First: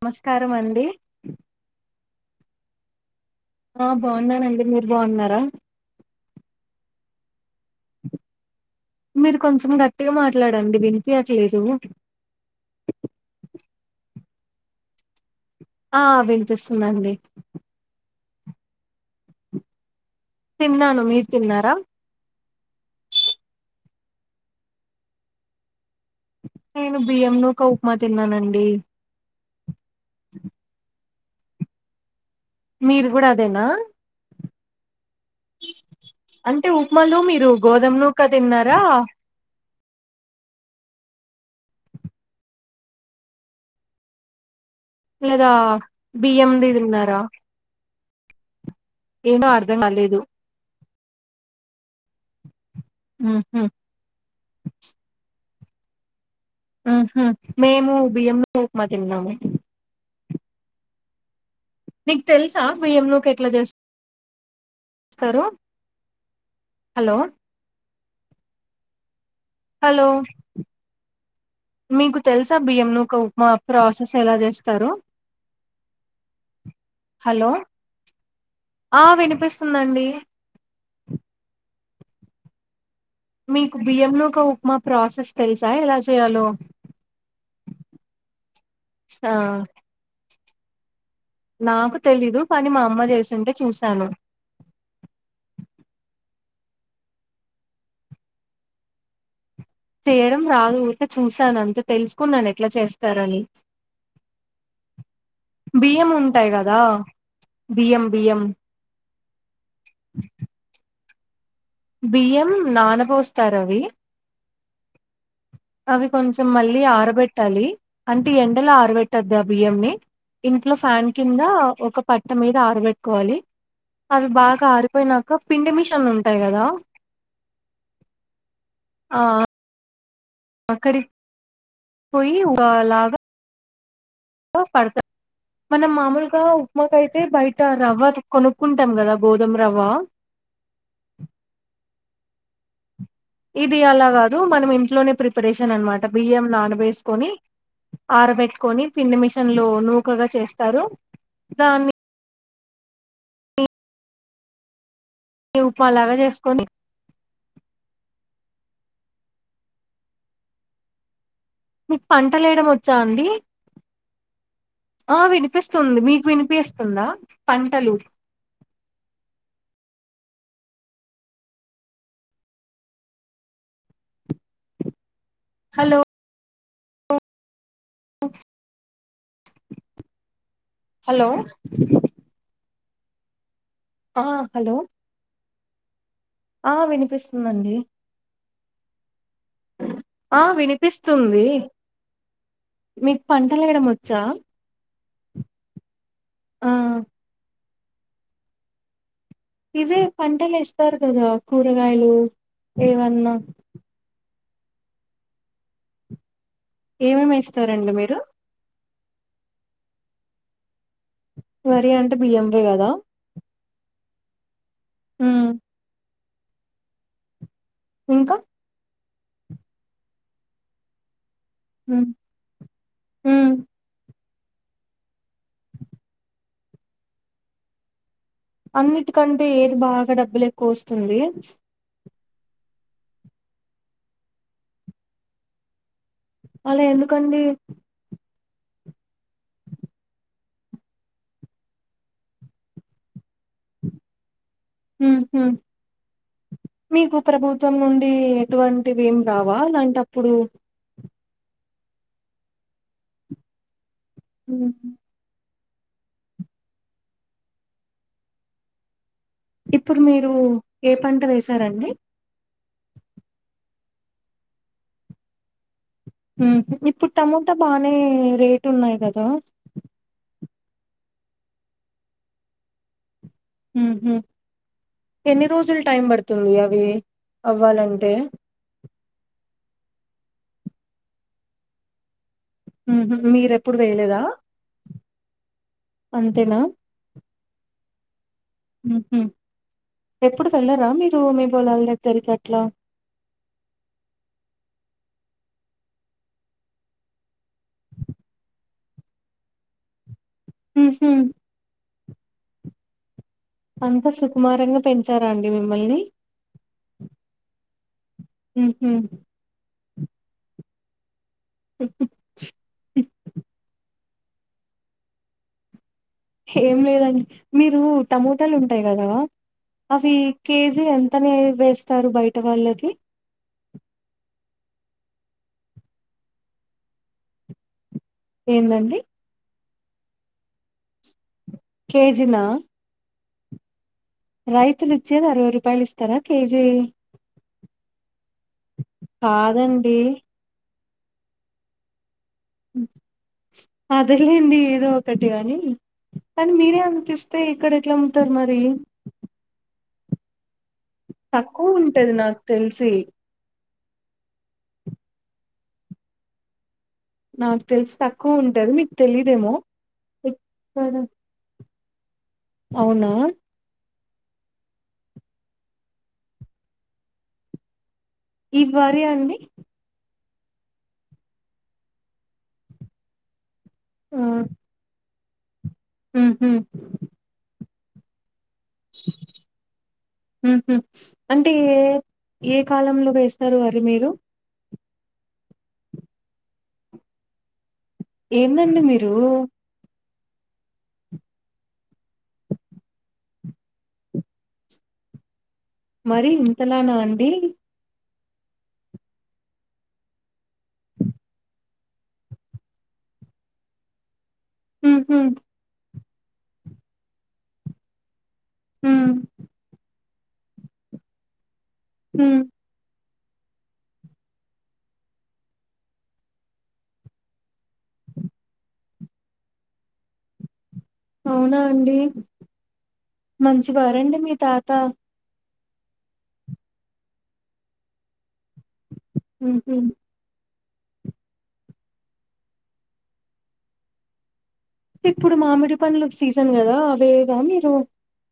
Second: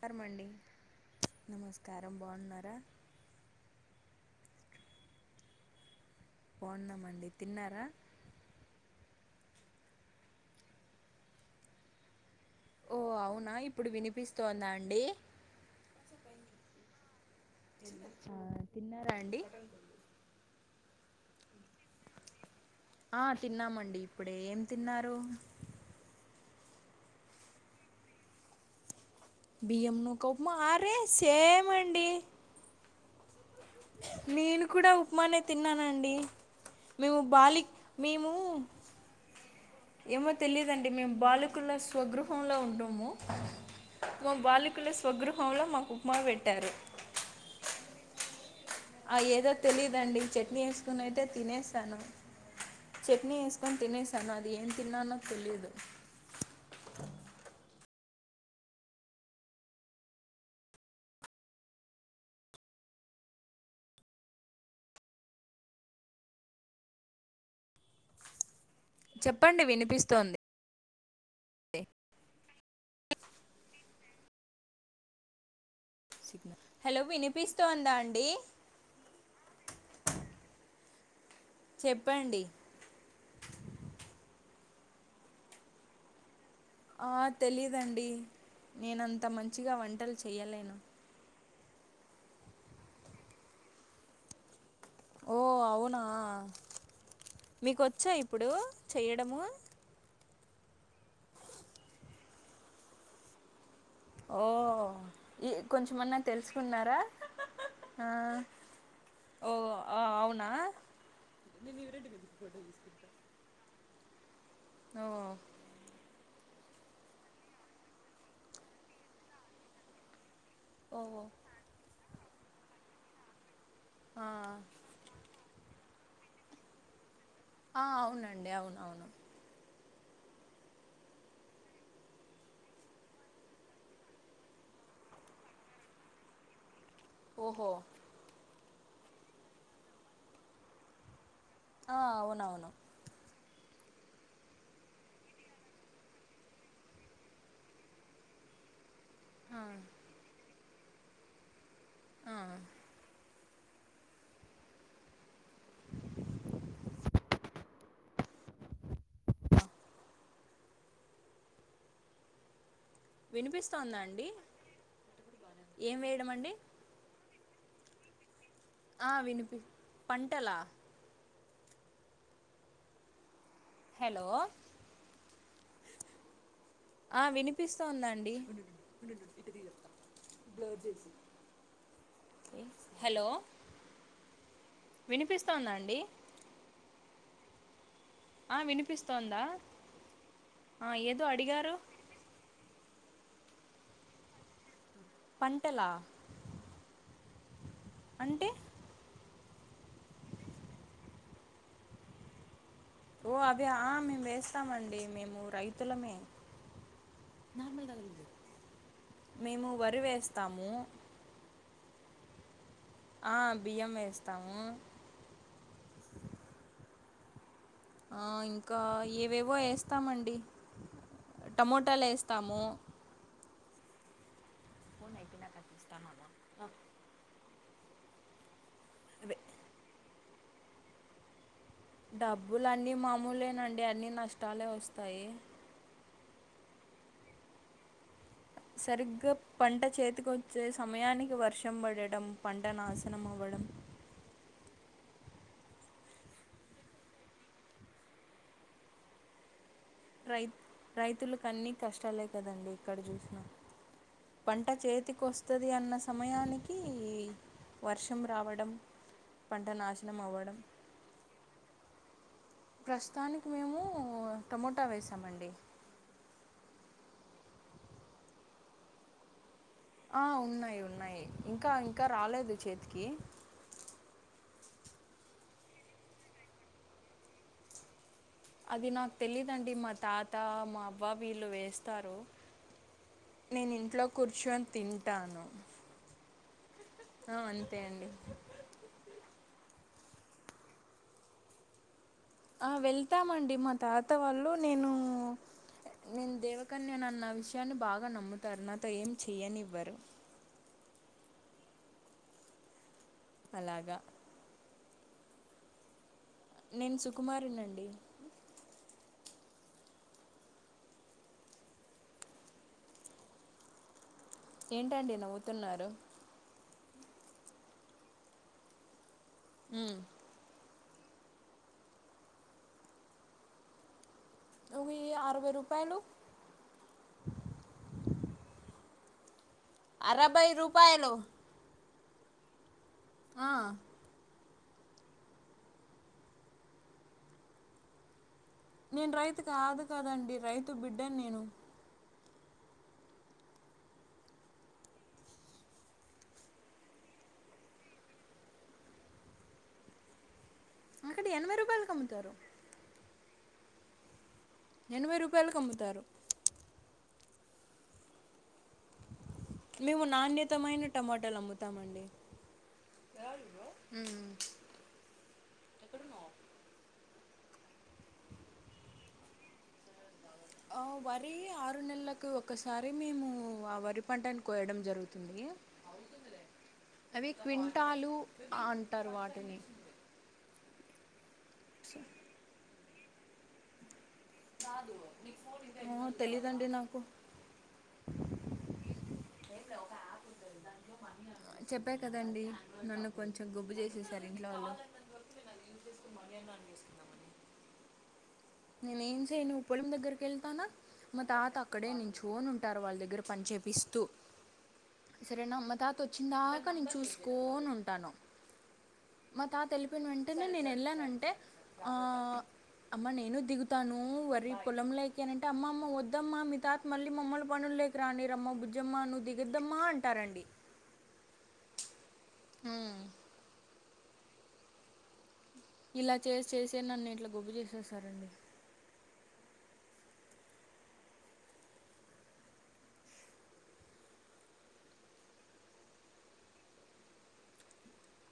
నమస్కారం అండి ఇరం బాగున్నారా ఆ బాగున్నానండి మీరు బాగున్నార బాన్నామండి తిన్నార మీరు కొంచం గట్టిగా మాట్లాడండి వినిపియట్లేదు ఓ అవునా ఇప్పుడు వినిపిస్తోంద అండి ఆ వినిపిస్తుందండి ఆ తిన్నార అండి తిన్నాను మీరు తిన్నార ఆ తిన్నామండి ఇప్పుడే ఏం తిన్నారు నేను బియ్యం నుక ఉప్మా తిన్నానండి బియ్యం నుక ఉప్మా ఆరే సేమండి మీరు కూడ అదేనా నేను కూడా ఉప్మానే తిన్నానండి అంటే మేము ఉప్మలో మీరు బాలి గోధుమ నూక మేము తిన్నార ఏమో తెలిదండి మేము బాలకుల స్వగృహంలో ఉంటాము మా బాల్ వలకుల లేదా స్వగృహంలో మాకు ఉప్మా బియ్యంది పెట్టారు తిన్నారా ఆ ఏదో అర్ధం కాలేదు తెలీదండి చట్నీ వేసుకుని అయితే తినేసను చట్నీ ఉహు వేసుకొని తినేసాను అండి ఏం తిన్నానో తెలియదు ఉహు మేము బియ్యం ఉప్మా తిన్నాము నీకు తెలుసా బియ్యం నుక ఎట్లా చేస్ స్తరు హలో చెప్పండి హలో వినిపిస్తోంది మీకు తెలుసా బియ్యం నూక ఉప్మ [unintelligible] ఎలా చేస్తరో హలో వినిపిస్తోందా అండి ఆ వినిపిస్తుందండి చెప్పండి మీకు బియ్యం నుక ఒక ఉప్మా ప్రాసెస్ తెలుసా ఎలా చేయాలో లేదండి నేను అంత ఆ మంచిగా వంటలు చేయలేను నాకు తెలీదు కానీ మా అమ్మ చేసింటే చూశాను ఓ అవునా మీకు వచ్చా ఇప్పుడు చేయడము చేయడం రాదు ఊరికే చూసాను అంతే తెలుసుకున్నాను ఎట్లా చేస్తారని ఓ ఈ బియ్యం కొంచెమన్నా ఉంటాయి కదా తెలుసుకున్నారా బియ్యం ఆ బియ్యం ఓ అవునా బియ్యం నానబోస్తారు అవి ఓ అవి కొంచెం మళ్ళీ ఆరబెట్టాలి అంటే ఎండలో ఆరబెట్టొద్దు ఆ బియ్యంని ఇంట్లో ఫ్యాన్ ఓ కింద ఒక పట్ట మీద ఆరబెట్టుకోవాలి ఆ అవి బాగా ఆరిపోయినాక పిండి మిషన్ ఉంటాయి గదా ఆ అవునండి అవును అవును అక్కడి పోయి ఊగ లాగా పడతది మనం మామూలుగా ఉప్మాకైతే బయట ఓహో రవ్వ కొను కుంటాం గదా గోధుమరవ్వ ఆ అవునవును ఇది అలా గాదు మనం ఇంట్లోనే ప్రిపరేషన్ అన్నమాట బియ్యం నాన బేసుకొని ఆరబెట్టుకొని పిండి మిషన్ ఆ లో నూకగా చేస్తారు దాన్ని ఆ ఏ ఉప్మా లాగా జేసుకోని మీకు పంటలు యేయడం వ చ్చా అండి వినిపిస్తోందా అండి ఆ ఏం వినిపిస్తుంది మీకు వేయడం అండి వినిపిస్తుందా పంటలు ఆ వినిపి పంటలా హలో హలో ఆ వినిపిస్తోందండి హలో హలో ఆ హలో వస్తుందండి ఆ వినిపిస్తుందండి ఆ వినిపిస్తోందా ఆ ఏదో అడిగారు మీకు పంటలేయడం వచ్చా పంటలా ఆ అంటే ఇవే పంటలు ఎస్తారు గదా కూరగాయలు ఏవన్నా ఓ అవా ఆ మేము వేస్తామండి మేము రైతులమే ఏమేమి ఎస్తారండి మీరు మేము వరి వేస్తాము మరి అంటే బియ్యంవే గదా ఆ బియ్యం వేస్తాము ఉమ్ ఆ ఇంకా ఏవేవో యేస్తామండి ఉమ్ టమోటాలేస్తాము ఉమ్. ఫోన్ అయిపోయినాక అది ఇస్తానన్నావ్ అన్నిటికంటే ఏది బాగా డబ్బులు ఎక్కువ వస్తుంది డబ్బులన్నీ మామూలేనండి అన్నీ నష్టాలే వస్తాయి అలా ఎందుకండి సరిగ్గా పంట చేతికొచ్చే సమయానికి వర్షం పడడం పంట నాశనం అవ్వడం ఉహు మీకు ప్రభుత్వం నుండి ఎటువంటివి ఏం రావా లాం రై రైతులక అన్నీ కష్టాలే కదండి ఏక్కడ చూసినా పంట ఉమ్. చేతికోస్ స్తది అన్న సమయానికి వర్షం రావడం పంట ఇప్పుడు నాశనం మీరు అవ్వడం ఏ పంట వేసారండి ప్రస్తుతానికి మేము టమోటా వేసామండి ఉమ్ ఇప్పుడు టమోటా బానే రేటున్నాయి కదా ఆ ఉన్నాయి ఉన్నాయి ఇంకా ఇంకా రాలేదు చేతికి ఉహు ఎన్ని రోజులు టైం పడుతుంది అవి అవ్వాలంటే అది నాకు తెలిదండి మా తాత మా అబ్బా వీళ్ళు వేస్తారు ఊహూ మీరెప్పుడు నేనింట్లో వేయలేదా? కూర్చొని తింటాను తేన ఆ అంతే అండి ఉహు ఎప్పుడు వెళ్లారా మీరు మీ పొలాల్ ఆ వెళ్తామండి మా తాత వాళ్ళు నేను [inaudible] నేను దేవకన్యన అన్న విషయాన్ని బాగా నమ్ముతారు నాతో ఏం చెయ్యనివ్వరు ఉహు అలాగా అంతా సుకుమారంగా పెంచారా అండి మిమ్మల్ని నేను సుకుమారినండి ఉహు [inaudible] ఏంటండి నవ్వుతున్నారు ఏం లేదండి మీరు టమోటాలు ఉంటాయి కదా ఉమ్ అవి కేజ్ తే ఎంతనే వేస్తారు బయట వాళ్ళకి అవి అరవై రూపాయలు ఏందండి అరభై రూపాయలు కేజిన ఆ రైతులు ఇచ్చేది అరవై రూపాయలు ఇస్తారా కేజీ నేను రైతుకదు కాదండి. కదండి రైతు బిడ్డను నేను అదలేడి ఏదో ఒకటి గాని కానీ మీరే అనిపిస్తే ఇక్కడ ఎట్లా ఉంటరు మరి అక్కడ ఎనభై రూపాయలకి తక్కుఉంటది అమ్ముతారు నాక్ తెలిసి ఎనభై రూపాయలకి అమ్ముతారు నాకు తెలిసు తక్కువ ఉంటది మీకు తెలిద్ మేము నాణ్యతమైన టమాటాలు అమ్ముతామండి అవునా ఉహు ఈధ్వర అండి ఆ వరి ఆరు నెలలకు ఒకసారి మేము ఆ వరి పంటను కోయడం జరుగుతుంది తిండి హు హూ పట్టాలు అంటరు వాటిని ఉమ్ హు అంటే ఏ ఏ కాలంలో వేస్తారు అరి మీరు ఏమో తెలీయదండి నాకు ఏందండి మీరు చెప్పా కదండి నన్ను కొంచెం గొబ్బు చేసేసారు ఇంట్లో వాళ్ళు మరి ఇంతలానా అండి నేనే ఏం చేయను పొలం దగ్గరికి యెళ్తానా మా తాత అక్కడే నిచ్చొని ఉంటారు వాళ్ళ దగ్గర పంచే పిస్తూ ఉహు సరేనా మా తాత వచ్చిన దాకా నేను చూసుకోని ఉంటాను ఉ మా తాత యెళ్ళిపోయిన వెంటనే నేను యెళ్ళానంటే ఉమ్ అమ్మ నేను దిగుతాను వరి పొలంలోకి అని అంటే అమ్మ అమ్మ వద్దమ్మా మీ తాత మళ్ళీ మమ్మల్ల్ని పనుల్లోకి రానియ రమ్మ బుజ్జమ్మా నువ్ దిగద్దమ్మా అంటారండి అవునా అండి ఉమ్, మంచివారండి మీ తాత ఇలా చేసి చేసే నన్ను ఇట్లా గొబ్బు చేసేసారండి ఉమ్ హు ఇప్పుడు మామిడి పండ్ల సీజన్ గదా అవేవ మీరు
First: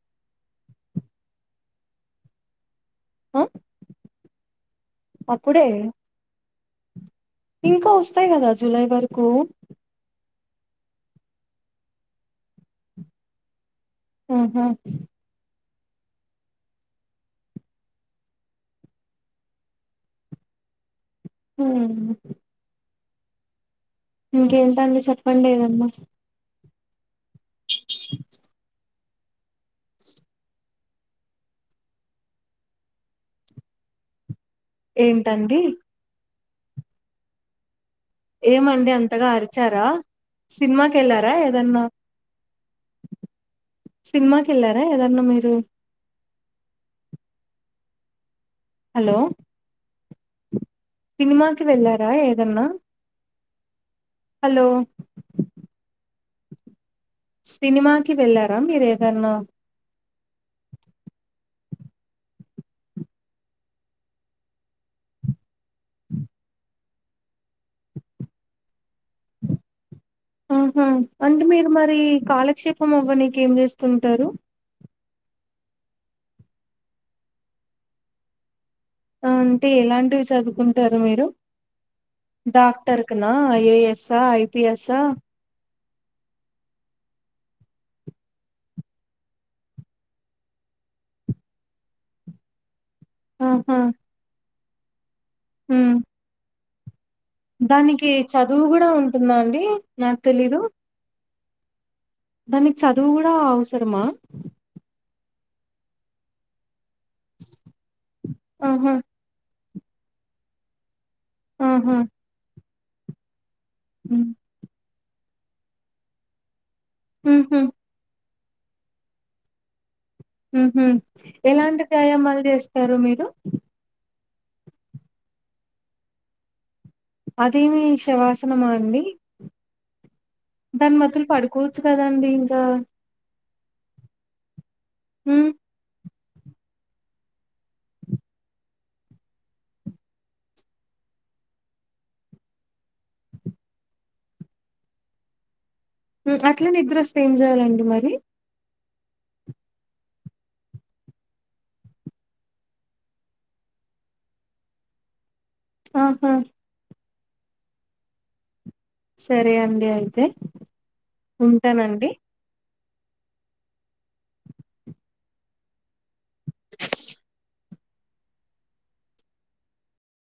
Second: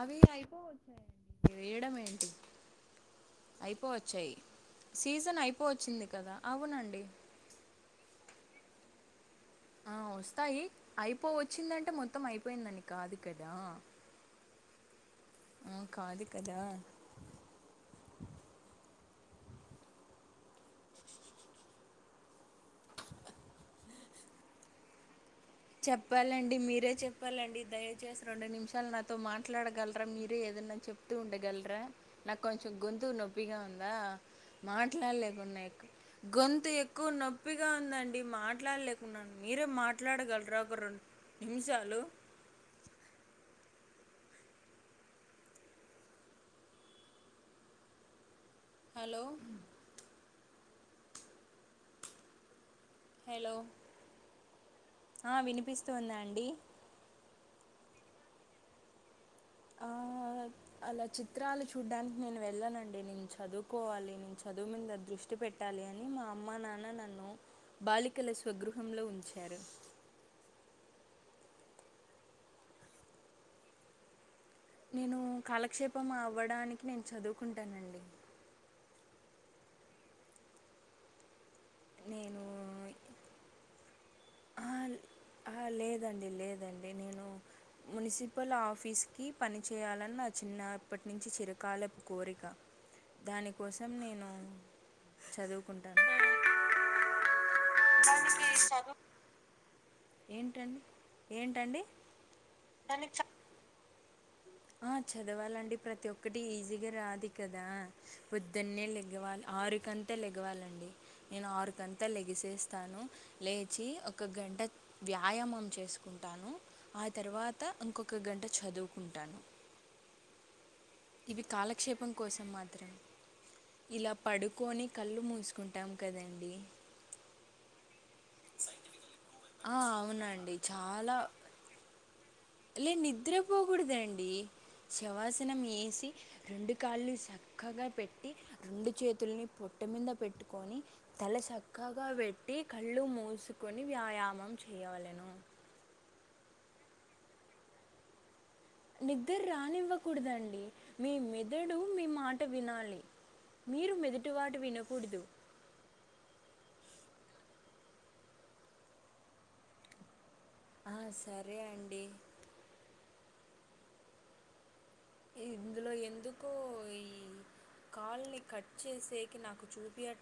అవి అయిపోవచ్చాయండి వేయడం ఏంటి ఆ అయిపోవచ్చాయి సీజన్ అప్పుడే అయిపోవచ్చింది కదా అవునండి ఇంకా వస్తాయి గదా జూలై వరకు ఆ, వస్తాయి అయిపో వచ్చిందంటే మొత్తం అయిపోయిందని కాదు కదా ఆహా ఆ కాదు కదా ఉమ్ ఇంకేంటండి వి చెప్పాలండి మీ రే చెప్పాలండి దయచేసి రెండు నిమిషాలు నాతో మాట్లాడగలరా మీరే ఏదన్నా చెప్తూ ఉండగలరా నాకు కొంచెం గొంతు నొప్పిగా ఉందా ఏంటండి మాట్లాడలేకున్నాయి ఎక్కువ గొంతు ఎక్కువ నొప్పిగా ఉందం డి మాట్లాడలేకున్నాను మీరే మాట్లాడగలగు సినిమాకెళ్ళారా ఏదన్నా సినిమాకెళ్ళారా ఏదన్నా మీరు హలో సినిమాకి వెళ్ళారా ఏదన్నా హలో హలో ఆ వినిపిస్తుందా అండి సినిమాకి వెళ్ళారా మీరు ఏదన్నా ఆ, [inaudible] అలా చిత్రాలు చూడ్డానికి నేను వెళ్ళనండి నేను చదువుకోవాలి నేను చదువు మీద దృష్టి పెట్ట లే అని మా అమ్మ నాన్న నన్ను బాలికల స్వగృహంలో ఉంచారు ఆహా అంటే మీరు మరి కాలక్షేపం అవ్వనీకి ఏం జేస్తుంటారు నేను కాలక్షేపం అవ్వడానికి నేను చదువుకుంటానండి ఆ అంటే ఎలాంటివి చదువుకుంటారు మీరు నేను డాక్టర్ కన్ ఆ ఏ ఎస్ ఆ ఐ పి ఎస్ ఆ ఆ, లేదండి లేదండి నేను మున్సిపల్ ఆఫీస్కి పనిచేయాలన్న నా చిన్నప్పటినుంచి చిరకాలపు కోరిక ఆహా దానికోసం నేను ఉమ్ చదువుకుంటాను దానికి చదువు కూడా ఉంటుందా అండి నాకు తెలీదు ఏంటండి ఏంటండి దానికి చదువు కూడా అవసరమా ఆ చదవాలండి ప్రతి ఒక్కటి ఈజీగా రాదు కదా పొద్దున్నే ఆహా లెగవాలి ఆరు కంట లేగవాలండి నేను ఆహా ఆరుగంటలకి లేగిసేస్తాను లేచి ఉమ్ ఒక గంట వ్యాయామం చేసుకుంటాను ఆ హుహు. తర్వాత ఉంకొక గంట చదువుకుంటాను ఉహుం ఇవి ఎలాంటి కాలక్షేపం వ్యాయామాలు కోసం చేస్తారు మాత్రమే మీరు ఇలా పడుకొని కళ్ళు మూసుకుంటాము కదండి అదేమి శవాసనమా అండి ఆ అవునండి దాని చాలా బదులు పడుకోవచ్చు కదండి లే నిద్రపోకూడదండి హ్మ్. శవాసనం వేసి రెండు కాళ్ళు చక్కగా పెట్టి రెండు చేతుల్ని పొట్ట మీద పెట్టుకొని తల చక్కగా పెట్టి కళ్ళు మూసుకొని వ్యాయామం చేయవలేను ఉమ్ అట్ల నిద్ర వస్తే ఏం చేయాలండి మరి నిద్దర రానివ్వకూడదండి మీ మెదడు మీ మాట వినాలి మీరు మెదటి వాటు వినకూడదు ఆహా సరే అండి అయితే ఆ సరే అండి ఉంటానండి. ఇందులో ఎందుకు కాల్ని కట్ చేసేకి నాకు చూపియట్లే